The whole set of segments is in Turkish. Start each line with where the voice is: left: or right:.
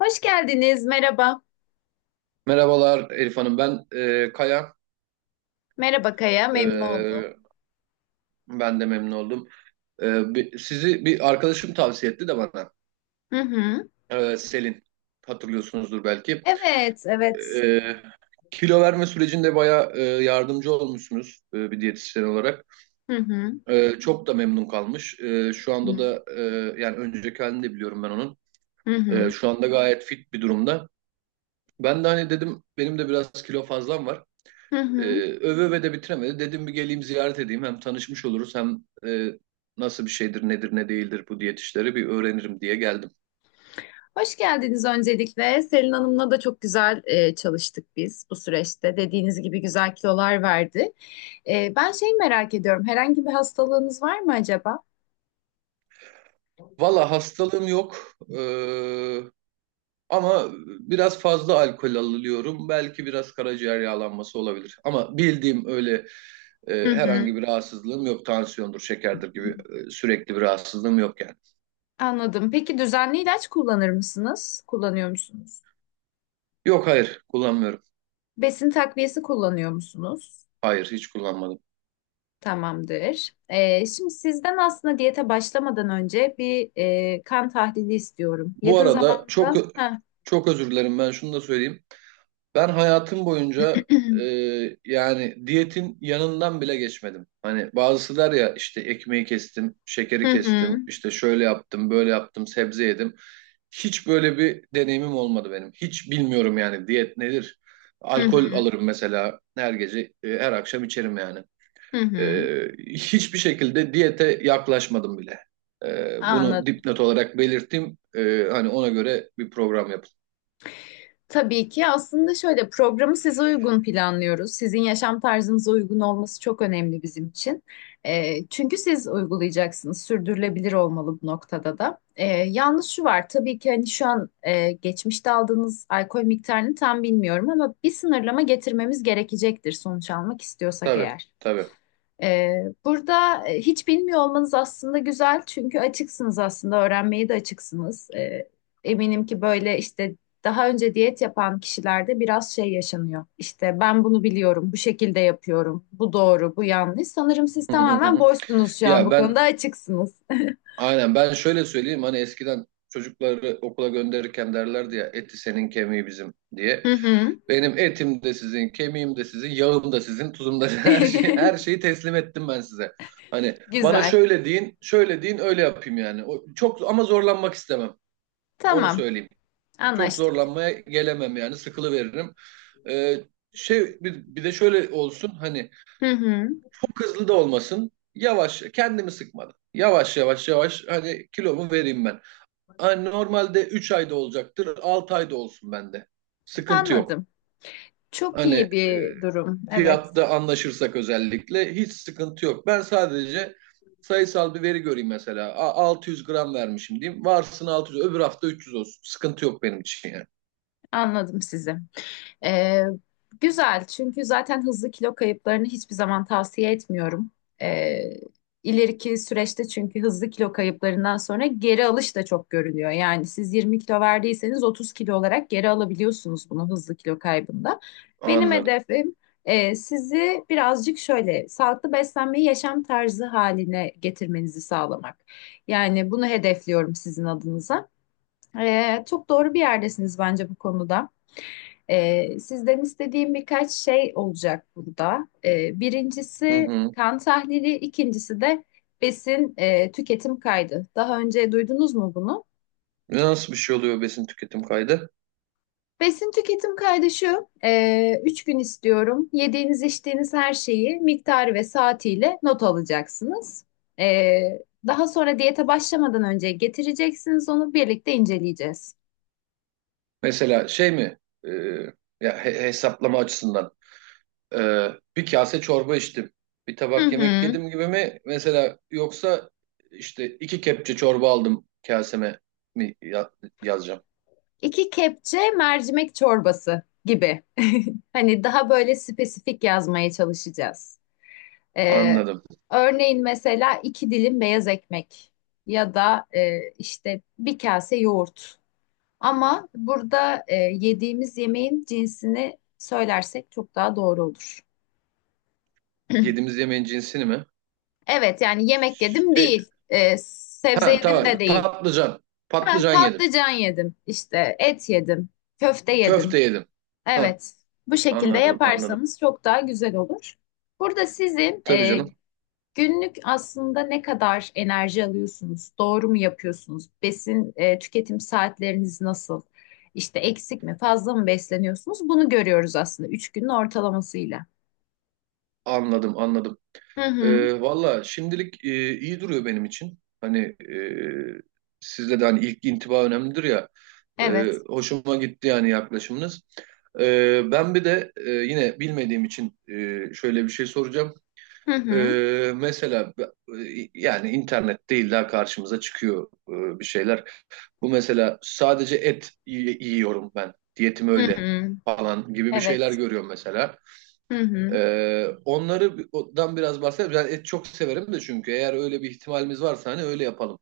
left: Hoş geldiniz. Merhaba.
right: Merhabalar Elif Hanım, ben Kaya.
left: Merhaba Kaya. Memnun oldum.
right: E, Ben de memnun oldum. Sizi bir arkadaşım tavsiye etti de bana.
left: Hı hı.
right: Selin, hatırlıyorsunuzdur belki.
left: Evet, evet.
right: E, Kilo verme sürecinde bayağı yardımcı olmuşsunuz bir diyetisyen olarak.
left: Hı hı.
right: Çok da memnun kalmış. Şu
left: Hı
right: anda
left: hı.
right: da yani önceki halini de biliyorum ben onun. Şu anda gayet fit bir durumda. Ben de hani dedim benim de biraz kilo fazlam var.
left: Hı hı. Hı.
right: Öve öve de bitiremedi. Dedim bir geleyim, ziyaret edeyim. Hem tanışmış oluruz hem nasıl bir şeydir, nedir, ne değildir bu diyet işleri bir öğrenirim diye geldim.
left: Hoş geldiniz öncelikle. Selin Hanım'la da çok güzel çalıştık biz bu süreçte. Dediğiniz gibi güzel kilolar verdi. Ben şey merak ediyorum. Herhangi bir hastalığınız var mı acaba?
right: Valla hastalığım yok. Ama biraz fazla alkol alıyorum. Belki biraz karaciğer yağlanması olabilir. Ama bildiğim öyle
left: Hı hı.
right: herhangi bir rahatsızlığım yok. Tansiyondur, şekerdir gibi sürekli bir rahatsızlığım yok yani.
left: Anladım. Peki düzenli ilaç kullanır mısınız? Kullanıyor musunuz?
right: Yok, hayır, kullanmıyorum.
left: Besin takviyesi kullanıyor musunuz?
right: Hayır, hiç kullanmadım.
left: Tamamdır. Şimdi sizden aslında diyete başlamadan önce bir kan tahlili istiyorum.
right: Bu
left: Yakın
right: arada çok
left: zamanda. Ha.
right: çok özür dilerim, ben şunu da söyleyeyim. Ben hayatım boyunca e, yani diyetin yanından bile geçmedim. Hani bazısı der ya, işte ekmeği kestim, şekeri kestim, işte şöyle yaptım, böyle yaptım, sebze yedim. Hiç böyle bir deneyimim olmadı benim. Hiç bilmiyorum yani diyet nedir.
left: Hı hı.
right: Alkol
left: Hı hı.
right: alırım mesela her gece, her akşam içerim yani.
left: Hı hı.
right: Hiçbir şekilde diyete yaklaşmadım bile. Bunu
left: Anladım.
right: dipnot olarak belirttim. Hani ona göre bir program yapın.
left: Tabii ki aslında şöyle programı size uygun planlıyoruz. Sizin yaşam tarzınıza uygun olması çok önemli bizim için. Çünkü siz uygulayacaksınız. Sürdürülebilir olmalı bu noktada da. Yalnız şu var tabii ki, hani şu an geçmişte aldığınız alkol miktarını tam bilmiyorum ama bir sınırlama getirmemiz gerekecektir sonuç almak istiyorsak
right: Tabii,
left: eğer.
right: tabii.
left: Burada hiç bilmiyor olmanız aslında güzel, çünkü açıksınız, aslında öğrenmeye de açıksınız. Eminim ki böyle işte daha önce diyet yapan kişilerde biraz şey yaşanıyor. İşte ben bunu biliyorum, bu şekilde yapıyorum, bu doğru, bu yanlış. Sanırım siz
right: Hı hı
left: tamamen
right: hı.
left: boşsunuz şu an,
right: Ya
left: bu
right: ben
left: konuda açıksınız.
right: Aynen, ben şöyle söyleyeyim, hani eskiden çocukları okula gönderirken derlerdi ya, eti senin kemiği bizim diye.
left: Hı hı.
right: Benim etim de sizin, kemiğim de sizin, yağım da sizin, tuzum da her şey, her şeyi teslim ettim ben size. Hani bana
left: Güzel.
right: şöyle deyin, şöyle deyin, öyle yapayım yani. O, çok ama zorlanmak istemem. Onu
left: Tamam,
right: söyleyeyim. Çok
left: anlaştık.
right: zorlanmaya gelemem yani, sıkılıveririm. Ee, bir de şöyle olsun, hani
left: Hı hı.
right: çok hızlı da olmasın. Yavaş, kendimi sıkmadan. Yavaş yavaş hani kilomu vereyim ben. Hani normalde 3 ayda olacaktır. 6 ayda olsun bende. Sıkıntı yok.
left: Anladım. Çok
right: Hani
left: iyi bir durum. Evet,
right: fiyatta anlaşırsak özellikle hiç sıkıntı yok. Ben sadece sayısal bir veri göreyim mesela. 600 gram vermişim diyeyim. Varsın 600, öbür hafta 300 olsun. Sıkıntı yok benim için yani.
left: anladım sizi. Ee, Güzel çünkü zaten hızlı kilo kayıplarını hiçbir zaman tavsiye etmiyorum. Ee, ileriki süreçte, çünkü hızlı kilo kayıplarından sonra geri alış da çok görülüyor. Yani siz 20 kilo verdiyseniz 30 kilo olarak geri alabiliyorsunuz bunu hızlı kilo kaybında. Benim
right: Anladım.
left: hedefim sizi birazcık şöyle sağlıklı beslenmeyi yaşam tarzı haline getirmenizi sağlamak. Yani bunu hedefliyorum sizin adınıza. Çok doğru bir yerdesiniz bence bu konuda. Sizden istediğim birkaç şey olacak burada.
right: Hı
left: Birincisi
right: hı.
left: kan tahlili, ikincisi de besin tüketim kaydı. Daha önce duydunuz mu bunu?
right: Nasıl bir şey oluyor besin tüketim kaydı?
left: Besin tüketim kaydı şu, 3 gün istiyorum. Yediğiniz, içtiğiniz her şeyi miktarı ve saatiyle not alacaksınız. Ee, Daha sonra diyete başlamadan önce getireceksiniz, onu birlikte inceleyeceğiz.
right: Mesela şey mi? E, Ya, hesaplama açısından. Ee, Bir kase çorba içtim. Bir
left: Hı
right: tabak yemek
left: hı.
right: yedim gibi mi? Mesela, yoksa işte iki kepçe çorba aldım, kaseme mi yazacağım?
left: 2 kepçe mercimek çorbası gibi. Hani daha böyle spesifik yazmaya çalışacağız. Ee,
right: Anladım.
left: Örneğin mesela 2 dilim beyaz ekmek ya da işte bir kase yoğurt. Ama burada yediğimiz yemeğin cinsini söylersek çok daha doğru olur.
right: Yediğimiz yemeğin cinsini mi?
left: Evet, yani yemek yedim
right: E,
left: değil, sebze
right: ha,
left: yedim
right: tamam.
left: de değil.
right: Patlıcan.
left: Ha,
right: Patlıcan yedim.
left: patlıcan yedim, işte et yedim, köfte yedim.
right: Köfte yedim. Ha,
left: Evet, bu şekilde
right: anladım, anladım.
left: yaparsanız çok daha güzel olur. Burada sizin
right: Tabii canım.
left: günlük aslında ne kadar enerji alıyorsunuz, doğru mu yapıyorsunuz, besin tüketim saatleriniz nasıl, işte eksik mi, fazla mı besleniyorsunuz, bunu görüyoruz aslında 3 günün ortalamasıyla.
right: Anladım, anladım.
left: Hı hı,
right: Valla şimdilik iyi duruyor benim için. Hani e, sizde de hani ilk intiba önemlidir ya.
left: evet.
right: Hoşuma gitti yani yaklaşımınız. Ben bir de yine bilmediğim için şöyle bir şey soracağım.
left: Hı hı,
right: Mesela yani internet değil illa karşımıza çıkıyor bir şeyler. Bu mesela sadece et yiyorum ben, diyetim
left: hı
right: öyle
left: hı,
right: falan gibi bir şeyler
left: evet.
right: görüyorum mesela.
left: Hı hı.
right: Onları biraz bahsedelim. Ben et çok severim de, çünkü eğer öyle bir ihtimalimiz varsa hani öyle yapalım.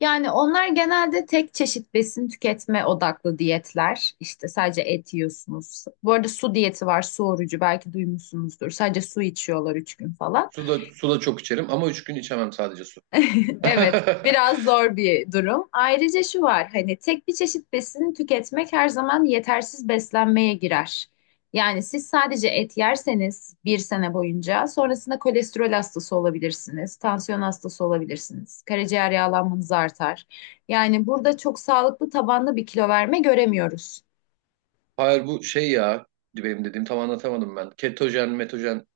left: Yani onlar genelde tek çeşit besin tüketme odaklı diyetler. İşte sadece et yiyorsunuz. Bu arada su diyeti var, su orucu, belki duymuşsunuzdur. Sadece su içiyorlar 3 gün falan.
right: Su da, su da çok içerim ama 3 gün içemem sadece su.
left: Evet, biraz zor bir durum. Ayrıca şu var, hani tek bir çeşit besin tüketmek her zaman yetersiz beslenmeye girer. Yani siz sadece et yerseniz bir sene boyunca sonrasında kolesterol hastası olabilirsiniz, tansiyon hastası olabilirsiniz, karaciğer yağlanmanız artar. Yani burada çok sağlıklı tabanlı bir kilo verme göremiyoruz.
right: Hayır, bu şey ya, benim dediğim, tam anlatamadım ben. Ketojen, metojen,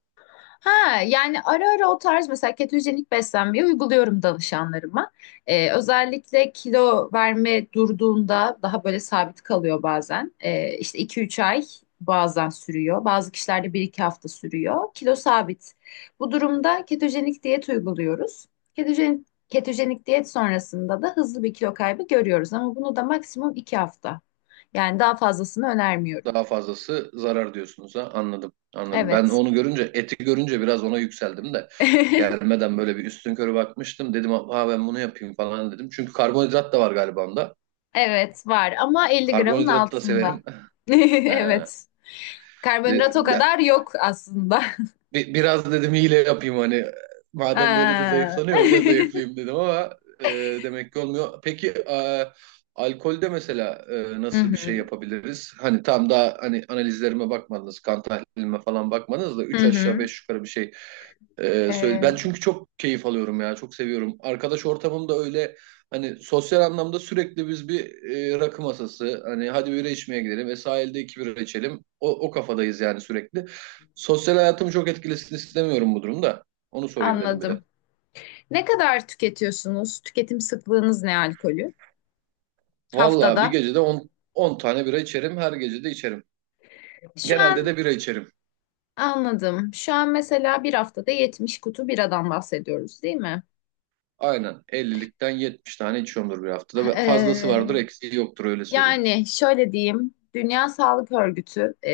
left: Ha, yani ara ara o tarz mesela ketojenik beslenmeyi uyguluyorum danışanlarıma. Özellikle kilo verme durduğunda daha böyle sabit kalıyor bazen. İşte 2-3 ay bazen sürüyor. Bazı kişilerde bir 2 hafta sürüyor. Kilo sabit. Bu durumda ketojenik diyet uyguluyoruz. Ketojenik diyet sonrasında da hızlı bir kilo kaybı görüyoruz ama bunu da maksimum 2 hafta. Yani daha fazlasını önermiyorum.
right: daha fazlası zarar diyorsunuz, ha, anladım, anladım. Ben
left: Evet.
right: onu görünce, eti görünce biraz ona yükseldim de, gelmeden böyle bir üstünkörü bakmıştım. Dedim, ha, ben bunu yapayım falan dedim. Çünkü karbonhidrat da var galiba onda.
left: Evet var ama 50 gramın
right: Karbonhidratı da
left: altında.
right: severim. He.
left: Evet. Karbonhidrat o
right: De-
left: kadar yok aslında.
right: Biraz dedim hile yapayım, hani madem böyle de
left: Ha.
right: zayıflanıyor öyle zayıflayayım dedim ama e, demek ki olmuyor. Peki alkolde mesela
left: Hı
right: nasıl bir şey
left: hı.
right: yapabiliriz? Hani tam, daha hani analizlerime bakmadınız, kan tahlilime falan bakmadınız da,
left: Hı
right: 3 aşağı
left: hı.
right: 5 yukarı bir şey söyle. Ben
left: Ee,
right: çünkü çok keyif alıyorum ya, çok seviyorum. Arkadaş ortamımda öyle, hani sosyal anlamda sürekli biz bir rakı masası, hani hadi bira içmeye gidelim, ve sahilde iki bira içelim. O, o kafadayız yani sürekli. Sosyal hayatımı çok etkilesin istemiyorum bu durumda. Onu sorayım dedim bir de.
left: Anladım. Ne kadar tüketiyorsunuz? Tüketim sıklığınız ne alkolü?
right: Vallahi bir
left: Haftada.
right: gecede 10 tane bira içerim. Her gece de içerim.
left: Şu
right: Genelde
left: an
right: de bira içerim.
left: anladım. Şu an mesela bir haftada 70 kutu biradan bahsediyoruz, değil mi?
right: Aynen. 50'likten 70 tane içiyorumdur bir haftada. Ve fazlası vardır,
left: Ee,
right: eksiği yoktur, öyle söyleyeyim.
left: Yani şöyle diyeyim, Dünya Sağlık Örgütü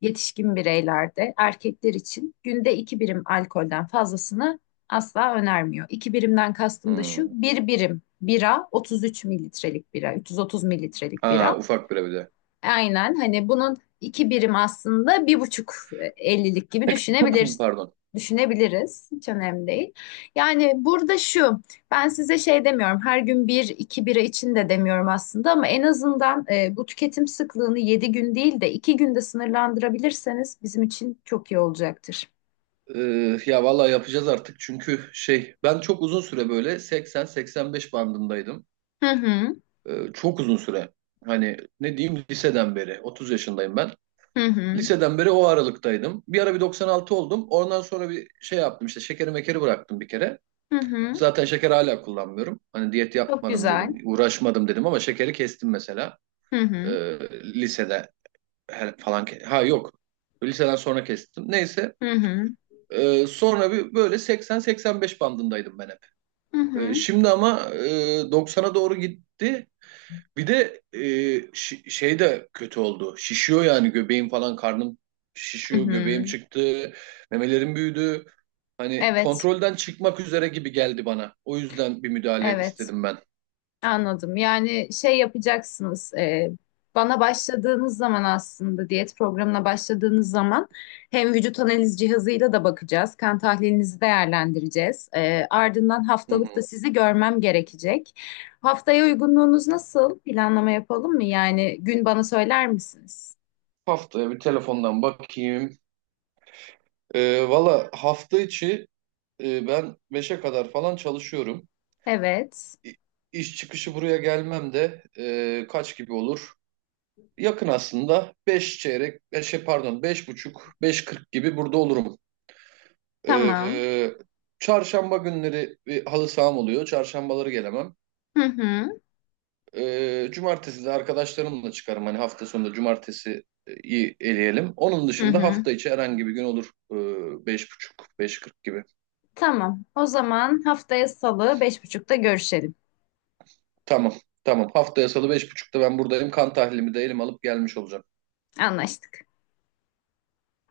left: yetişkin bireylerde erkekler için günde 2 birim alkolden fazlasını asla önermiyor. 2 birimden kastım da şu,
right: Hmm.
left: bir birim bira 33 mililitrelik bira, 330 mililitrelik
right: Ha,
left: bira.
right: ufak bira bir de.
left: Aynen, hani bunun 2 birim aslında 1,5 ellilik gibi düşünebiliriz.
right: Pardon.
left: Düşünebiliriz. Hiç önemli değil. Yani burada şu, ben size şey demiyorum, her gün bir iki bira için de demiyorum aslında, ama en azından bu tüketim sıklığını 7 gün değil de 2 günde sınırlandırabilirseniz bizim için çok iyi olacaktır.
right: Ya vallahi yapacağız artık, çünkü ben çok uzun süre böyle 80-85 bandındaydım.
left: Hı hı,
right: Çok uzun süre. Hani ne diyeyim, liseden beri 30 yaşındayım ben.
left: hı hı,
right: Liseden beri o aralıktaydım. Bir ara bir 96 oldum. Ondan sonra bir şey yaptım, işte şekeri mekeri bıraktım bir kere.
left: hı hı,
right: Zaten şeker hala kullanmıyorum. Hani diyet
left: çok
right: yapmadım dedim,
left: güzel.
right: uğraşmadım dedim, ama şekeri kestim mesela.
left: Hı hı,
right: Ee, Lisede falan. Ha, yok. Liseden sonra kestim. Neyse.
left: hı hı,
right: Sonra bir böyle 80-85 bandındaydım ben hep.
left: hı hı,
right: Şimdi ama 90'a doğru gitti. Bir de şey de kötü oldu. Şişiyor yani, göbeğim falan, karnım
left: hı.
right: şişiyor, göbeğim
left: Hı.
right: çıktı, memelerim büyüdü. Hani
left: Evet,
right: kontrolden çıkmak üzere gibi geldi bana. O yüzden bir müdahale
left: evet.
right: istedim ben.
left: Anladım. Yani şey yapacaksınız. Bana başladığınız zaman, aslında diyet programına başladığınız zaman, hem vücut analiz cihazıyla da bakacağız. Kan tahlilinizi değerlendireceğiz. Ardından
right: Hı
left: haftalık da
right: hı.
left: sizi görmem gerekecek. Haftaya uygunluğunuz nasıl? Planlama yapalım mı? Yani gün bana söyler misiniz?
right: Haftaya bir telefondan bakayım. Valla hafta içi ben 5'e kadar falan çalışıyorum.
left: Evet.
right: İ- İş çıkışı buraya gelmem de kaç gibi olur? Yakın aslında, 5 çeyrek, 5 pardon, 5 buçuk, beş kırk gibi burada olurum.
left: Tamam.
right: Ee, Çarşamba günleri bir halı saham oluyor. Çarşambaları gelemem.
left: Hı hı.
right: Cumartesi de arkadaşlarımla çıkarım. Hani hafta sonunda cumartesi iyi eleyelim. Onun
left: Hı
right: dışında
left: hı.
right: hafta içi herhangi bir gün olur. Beş buçuk, beş kırk gibi.
left: Tamam. O zaman haftaya Salı 5.30'ta görüşelim.
right: Tamam, tamam. Haftaya salı beş buçukta ben buradayım. Kan tahlilimi de elim alıp gelmiş olacağım.
left: Anlaştık.